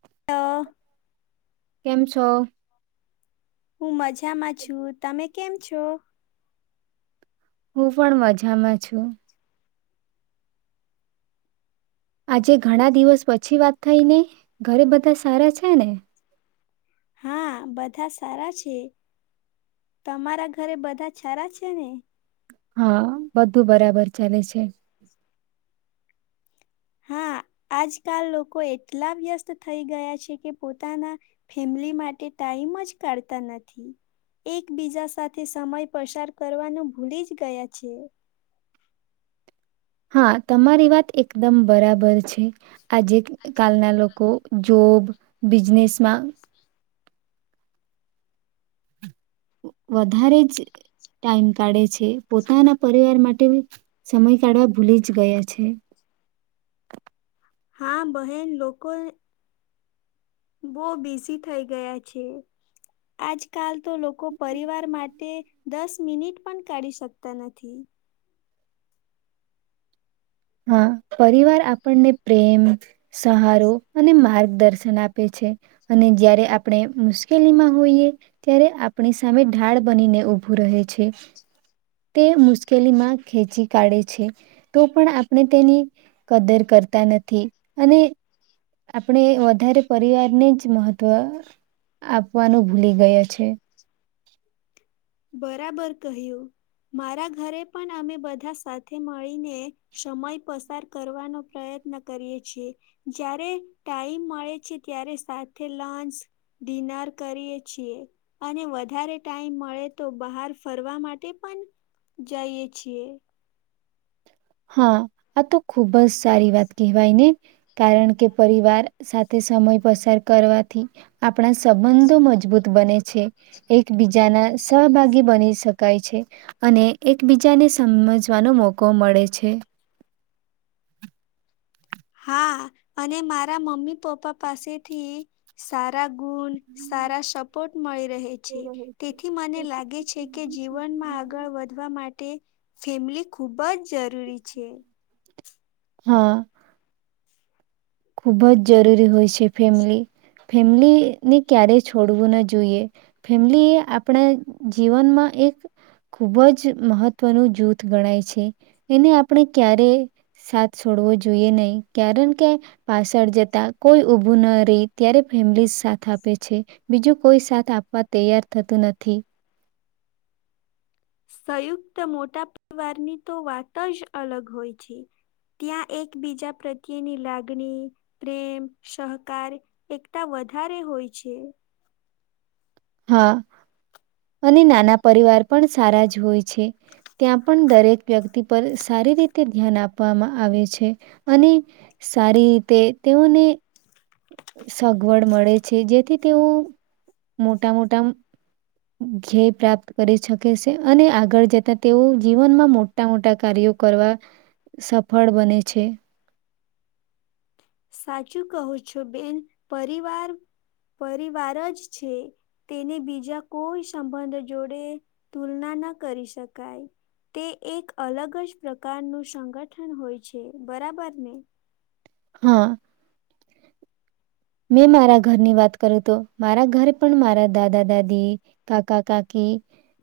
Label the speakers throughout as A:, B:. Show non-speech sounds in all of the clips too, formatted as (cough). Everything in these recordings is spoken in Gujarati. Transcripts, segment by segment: A: (unintelligible)
B: કેમ છો?
A: હું મજામાં છું. તમે કેમ છો?
B: હું પણ મજામાં છું. આજે ઘણા દિવસ પછી વાત થઈ નઈ? ઘરે બધા સારા છે ને?
A: હા બધા સારા છે. તમારા ઘરે બધા ચારા છે ને?
B: હા બધું બરાબર ચાલે છે.
A: હા, આજકાલ લોકો એટલા વ્યસ્ત થઈ ગયા છે કે પોતાના ફેમલી માટે ટાઈમ જ કાઢતા નથી. એકબીજા સાથે સમય પસાર કરવાનું ભૂલી જ ગયા છે.
B: હા તમારી વાત એકદમ બરાબર છે. આજે કાલના લોકો જોબ બિઝનેસમાં વ વધારે જ ટાઈમ કાઢે છે. પોતાના પરિવાર માટેનું સમય કાઢવા ભૂલી જ ગયા છે.
A: હા બહેન લોકો બોવ બિઝી થઈ ગયા છે. આજકાલ તો લોકો પરિવાર માટે દસ મિનિટ પણ કાઢી શકતા નથી.
B: હા પરિવાર આપણને પ્રેમ સહારો અને માર્ગદર્શન આપે છે અને જયારે આપણે મુશ્કેલીમાં હોઈએ ત્યારે આપણી સામે ઢાળ બનીને ઉઊભું રહે છે છેી તે મુશ્કેલીમાં ખેચી કાઢે છે તો પણ આપણે તેની કદર કરતા નથી અને આપણે વધારે પરિવારને જ મહત્વ આપવાનું ભૂલી ગયા છે
A: બરાબર કહ્યું મારા ઘરે પણ અમે બધા સાથે મળીને સમય પસાર કરવાનો પ્રયત્ન કરીએ છીએ જ્યારે ટાઈમ મળે છે ત્યારે સાથે લંચ ડિનર કરીએ છીએ અને વધારે ટાઈમ મળે તો બહાર ફરવા માટે પણ જઈએ છીએ
B: હા આ તો ખુબ જ સારી વાત કહેવાયને કારણ કે પરિવાર સાથે સમય પસાર કરવાથી આપણા સંબંધો મજબૂત બને છે એકબીજાના સહભાગી બની શકાય છે અને એકબીજાને સમજવાનો મોકો મળે છે છે
A: હા અને મારા મમ્મી પપ્પા પાસેથી સારા ગુણ સારા સપોર્ટ મળી રહે
B: તે
A: છે
B: રહે છે.
A: તેથી મને લાગે છે
B: તેથી
A: કે
B: મને લાગે છે કે
A: જીવનમાં આગળ
B: જેને
A: વધવા માટે ફેમિલી ખૂબ જ જરૂરી છે
B: હા ખૂબ જ જરૂરી હોય છે ફેમલી ફેમિલીને ક્યારેય છોડવું ના જોઈએ ફેમિલી એ આપણા જીવનમાં એક ખૂબ જ મહત્વનું જૂથ ગણાય છે એને આપણે ક્યારે સાથ છોડવો જોઈએ નહીં કારણ કે પાછળ જતા કોઈ ઉભું ન રહી ત્યારે ફેમિલી સાથ આપે છે બીજું કોઈ સાથ આપવા તૈયાર થતું નથી
A: સંયુક્ત મોટા પરિવારની તો વાત જ અલગ હોય છે ત્યાં એકબીજા પ્રત્યેની લાગણી પ્રેમ સહકાર એકતા વધારે હોય છે
B: હા અને નાના પરિવાર પણ સારા જ હોય છે ત્યાં પણ દરેક વ્યક્તિ પર સારી રીતે ધ્યાન આપવામાં આવે છે અને સારી રીતે તેઓને સગવડ મળે છે જેથી તેઓ મોટા મોટા ધ્યેય પ્રાપ્ત કરી શકે છે અને આગળ જતા તેઓ જીવનમાં મોટા મોટા કાર્યો કરવા સફળ બને છે
A: સાચું કહું છુ બેન, પરિવાર પરિવાર જ છે, તેને બીજા કોઈ સંબંધ જોડે તુલના ન કરી શકાય, તે એક અલગ જ પ્રકારનું સંગઠન હોય છે, બરાબર ને?
B: હા. મેં મારા ઘરની વાત કરું તો, મારા ઘરે પણ મારા દાદા દાદી, કાકા કાકી,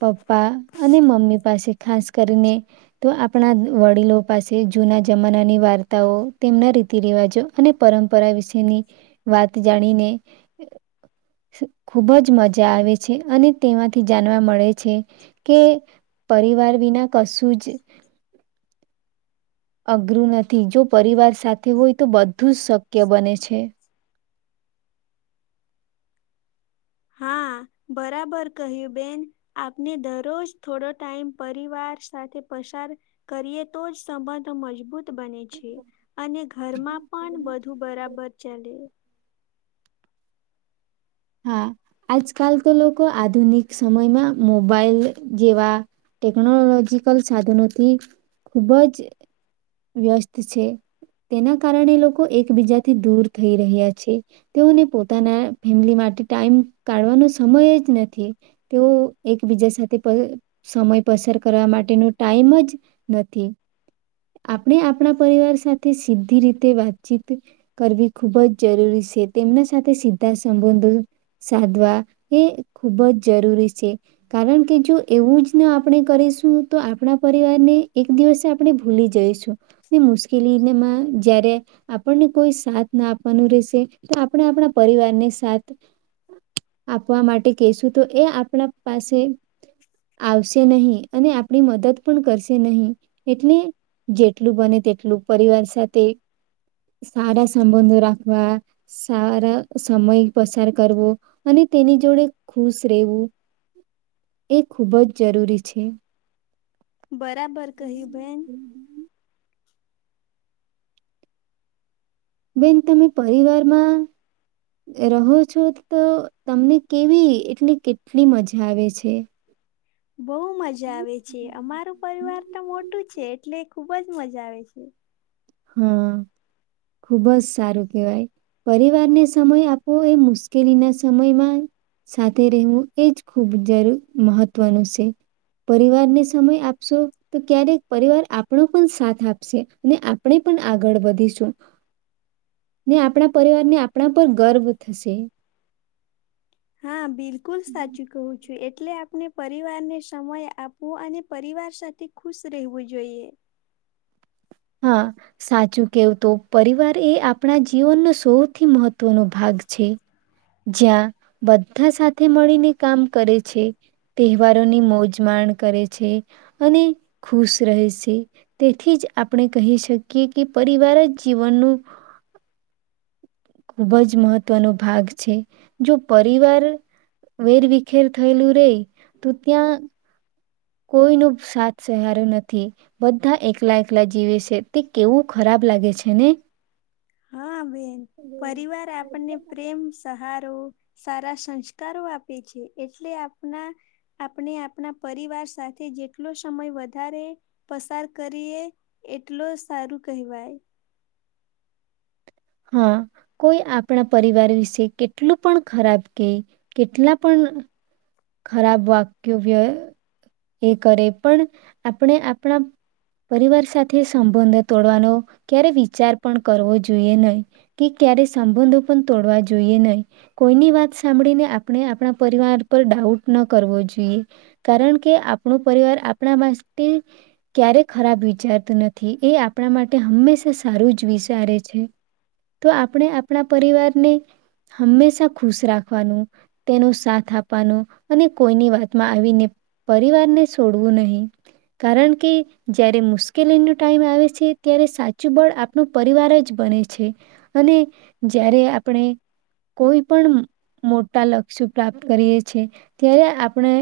B: પપ્પા અને મમ્મી પાસે ખાસ કરીને તો આપણા વડીલો પાસે જૂના જમાનાની વાર્તાઓ, તેમના રીતિ રિવાજો અને પરંપરા વિશેની વાત જાણીને ખુબજ મજા આવે છે અને તેમાંથી જાણવા મળે છે, કે પરિવાર વિના કશુંજ અઘરું નથી. જો પરિવાર સાથે હોય તો બધુંજ શક્ય બને છે.
A: હા, બરાબર કહ્યું બેન, આપને દરરોજ થોડો ટાઈમ પરિવાર સાથે પસાર કરીએ તો જ સંબંધ મજબૂત બને છે. છે, અને ઘરમાં પણ બધું બરાબર ચાલે.
B: હા, આજકાલ તો લોકો આધુનિક સમય માં મોબાઈલ જેવા ટેકનોલોજીકલ સાધનોથી ખૂબજ વ્યસ્ત છે, તેના કારણે લોકો એકબીજાથી દૂર થઈ રહ્યા છે, તેઓને પોતાના ફેમિલી માટે ટાઈમ કાઢવાનો સમય જ નથી, તેવુ એકબીજા સાથે પલ સમય પસાર કરવા માટેનો ટાઈમ જ નથી. આપણે આપણા પરિવાર સાથે સીધી રીતે વાતચીત કરવી ખૂબ જ જરૂરી શે, તેમના સાથે સીધા સંબંધો સાધવા એ ખુબ જ જરૂરી છે, કારણ કે જો એવું જ ના આપણે કરીશું તો આપણા પરિવારને એક દિવસે આપણે ભૂલી જઈશું મુશ્કેલીમાં જય્યારે આપણને કોઈ સાથ ના આપવાનું રહેશે તો આપણે આપણા પરિવારને સાથ આપવા માટે કેશું તો એ આપણા પાસે આવશે નહીં અને આપણી મદદ પણ કરશે નહીં એટલે જેટલું બને તેટલું પરિવાર સાથે સારા સંબંધો રાખવા સારા સમય પસાર કરવો અને તેની જોડે ખુશ રહેવું એ ખૂબ જ જરૂરી છે.
A: બરાબર કહ્યું બેેન
B: બેન તમે પરિવારમાં રહો છો તો તમને કેવી એટલી કેટલી મજા આવે છે.
A: બહુ મજા આવે છે, અમારું પરિવાર તો મોટું છે, એટલે ખુબ જ મજા આવે છે.
B: હા ખુબ જ સારું કેવાય પરિવારને સમય આપો એ મુશ્કેલીના સમયમાં સાથે રહેવું એજ ખૂબ જરૂર મહત્વનું શે, પરિવારને સમય આપશો તો ક્યારેક પરિવાર આપણો પણ સાથ આપશે ને આપણે પણ આગળ વધીશું ને આપણા પરિવારને આપણા પર ગર્વ થશે.
A: હા બિલકુલ સાચું કહું છું. એટલે આપણે પરિવાર ને સમય આપવો અને પરિવાર સાથે ખુશ રહેવું જોઈએ.
B: હા સાચું કેવું તો પરિવાર એ આપણા જીવનનો સૌથી મહત્વનો ભાગ છે, જ્યાં બધા સાથે મળીને કામ કરે છે, તહેવારોની મોજ માણ કરે છે, અને ખુશ રહે છે, તેથી જ આપણે કહી શકીએ કે પરિવાર જ જીવનનું ખુબ જ મહત્વનો ભાગ છે, જો પરિવાર વેરવખેર થયેલું રે તો ત્યાં કોઈનુ સાથ સહારો નથી, બધા એકલા એકલા જીવે છે, તે કેવું ખરાબ લાગે છે, ને
A: હા બેન પરિવાર આપણને પ્રેમ સહાર તો સારા સંસ્કારો આપે છે, એટલે આપના આપણે આપના પરિવાર સાથે જેટલો સમય વધારે પસાર કરીએ એટલો સારું કહેવાય.
B: હા કોઈ આપણા પરિવાર વિશે કેટલું પણ ખરાબ કેય કેટલા પણ ખરાબ વાક્યો વ્ય એ કરે પણ આપણે આપણા પરિવાર સાથે સંબંધો તોડવાનો ક્યારે વિચાર પણ કરવો જોઈએ નહી કે ક્યારે સંબંધો પણ તોડવા જોઈએ નહીં કોઈની વાત સાંભળીને આપણે આપણા પરિવાર પર ડાઉટ ન કરવો જોઈએ કારણ કે આપણો પરિવાર આપણા માટે ક્યારેય ખરાબ વિચારતું નથી એ આપણા માટે હંમેશા સારું જ વિચારે છે, તો આપણે આપણા પરિવારને હંમેશા ખુશ રાખવાનું તેનો સાથ આપ પવાનું અને કોઈની વાતમાં આવીને પરિવારને છોડવું નહીં કારણ કે જ્યારે મુશ્કેલીનો ટાઈમ આવે છે, ત્યારે સાચું બળ આપણું પરિવાર જ બને છે, અને જ્યારે આપણે કોઈ પણ મોટા લક્ષ્ય પ્રાપ્ત કરીએ છે, ત્યારે આપણે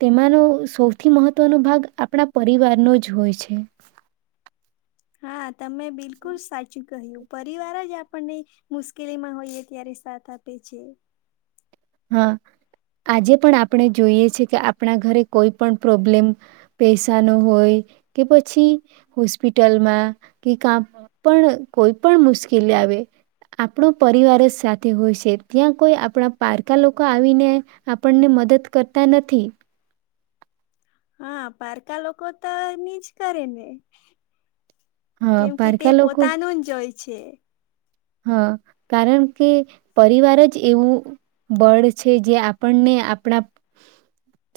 B: તેમાંનો સૌથી મહત્વનો ભાગ આપણા પરિવારનો જ હોય છે.
A: (unintelligible) તમે બિલકુલ સાચું કહ્યું પરિવાર જ આપ (unintelligible) મુશ્કેલીમાં હોઈએ ત્યારે સાથ આપે છે.
B: હા આજે પણ આપણે જોઈએ છે, કે આપણા ઘરે કોઈ પણ પ્રોબ્લેમ પૈસાનો હોય કે પછી હોસ્પિટલમાં કે કા પણ કોઈ પણ મુશ્કેલી આવે આપણો પરિવાર જ સાથે હોય છે, ત્યાં કોઈ આપણા પારકા લોકો આવીને આપણને મદદ કરતા નથી.
A: હા પારકા લોકો તો ની જ કરેને
B: હા
A: કેમ કે તે
B: પારકા લોકો
A: પોતાનું જ જોય છે.
B: હા કારણ કે પરિવાર જ એવું બળ છે, જે આપણને આપણા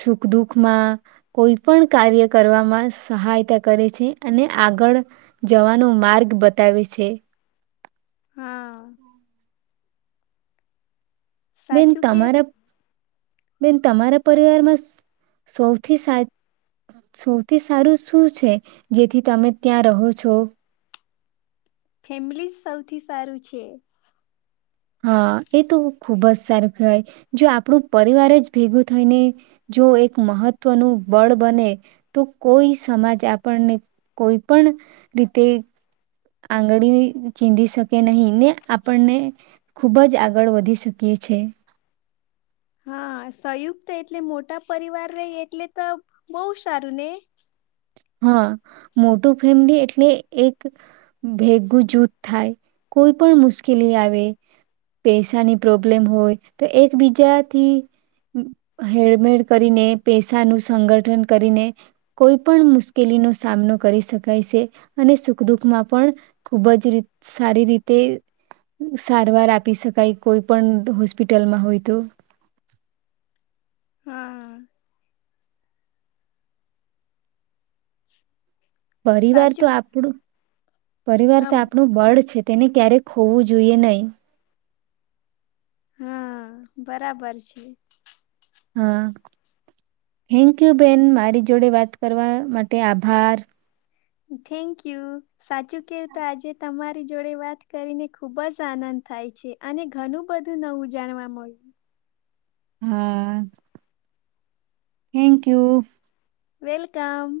B: સુખ દુઃખમાં કોઈ પણ કાર્ય કરવામાં સહાયતા કરે છે, અને આગળ જવાનો માર્ગ બતાવે છે.
A: હા.
B: બેન
A: સાચું કે
B: તમારા બેન તમારા પરિવારમાં સૌથી સારું શું છે જેથી તમે ત્યાં રહો છો.
A: ફેમિલી સૌથી સારું છે
B: હા એ તો ખુબ જ સરસ જો આપણું પરિવારે જ ભેગું થઈને જો એક મહત્વનું બળ બને તો કોઈ સમાજ આપણને કોઈપણ રીતે આંગળી શકે નહીં ને આપણને ખૂબ જ આગળ વધી શૂકીએ છે.
A: હા સંયુક્ત એટલે મોટા પરિવાર ર એટલે તો બહુ સારું ને
B: હા મોટું ફેમિલી એટલે એક ભેગું જૂથ થાય કોઈ મોટું ફેમિલી એટલે એક ભેગુ થાય પણ મુશ્કેલી આવે પેસાની પ્રોબ્લેમ હોય તો એકબીજાથી હેળમેળ કરીને પેસા ન સંગઠન કરીને કોઈ પણ મુશ મુશ્કેલીનો સામનો કરી શકાય છે અને સુખ દુઃખ માં પણ ખુબ જ સારી રીતે સારવાર આપી શકાય કોઈ પણ હોસ્પિટલમાં હોય તો.
A: હા.
B: પરિવાર તો
A: સાચું
B: આપણુ પરિવાર
A: હા
B: તો આપણું બળ છે તેને ક્યારેક હોવું જોઈએ નહી
A: હા બરાબર છે.
B: હા, થેન્ક યુ બેન મારી જોડે વાત કરવા માટે આભાર
A: થેન્કયુ સાચું કેવું તો આજે તમારી જોડે વાત કરીને ખુબ જ આનંદ થાય છે અને ઘણું બધું નવું જાણવા મળ્યું.
B: હા થેન્ક યુ.
A: વેલકમ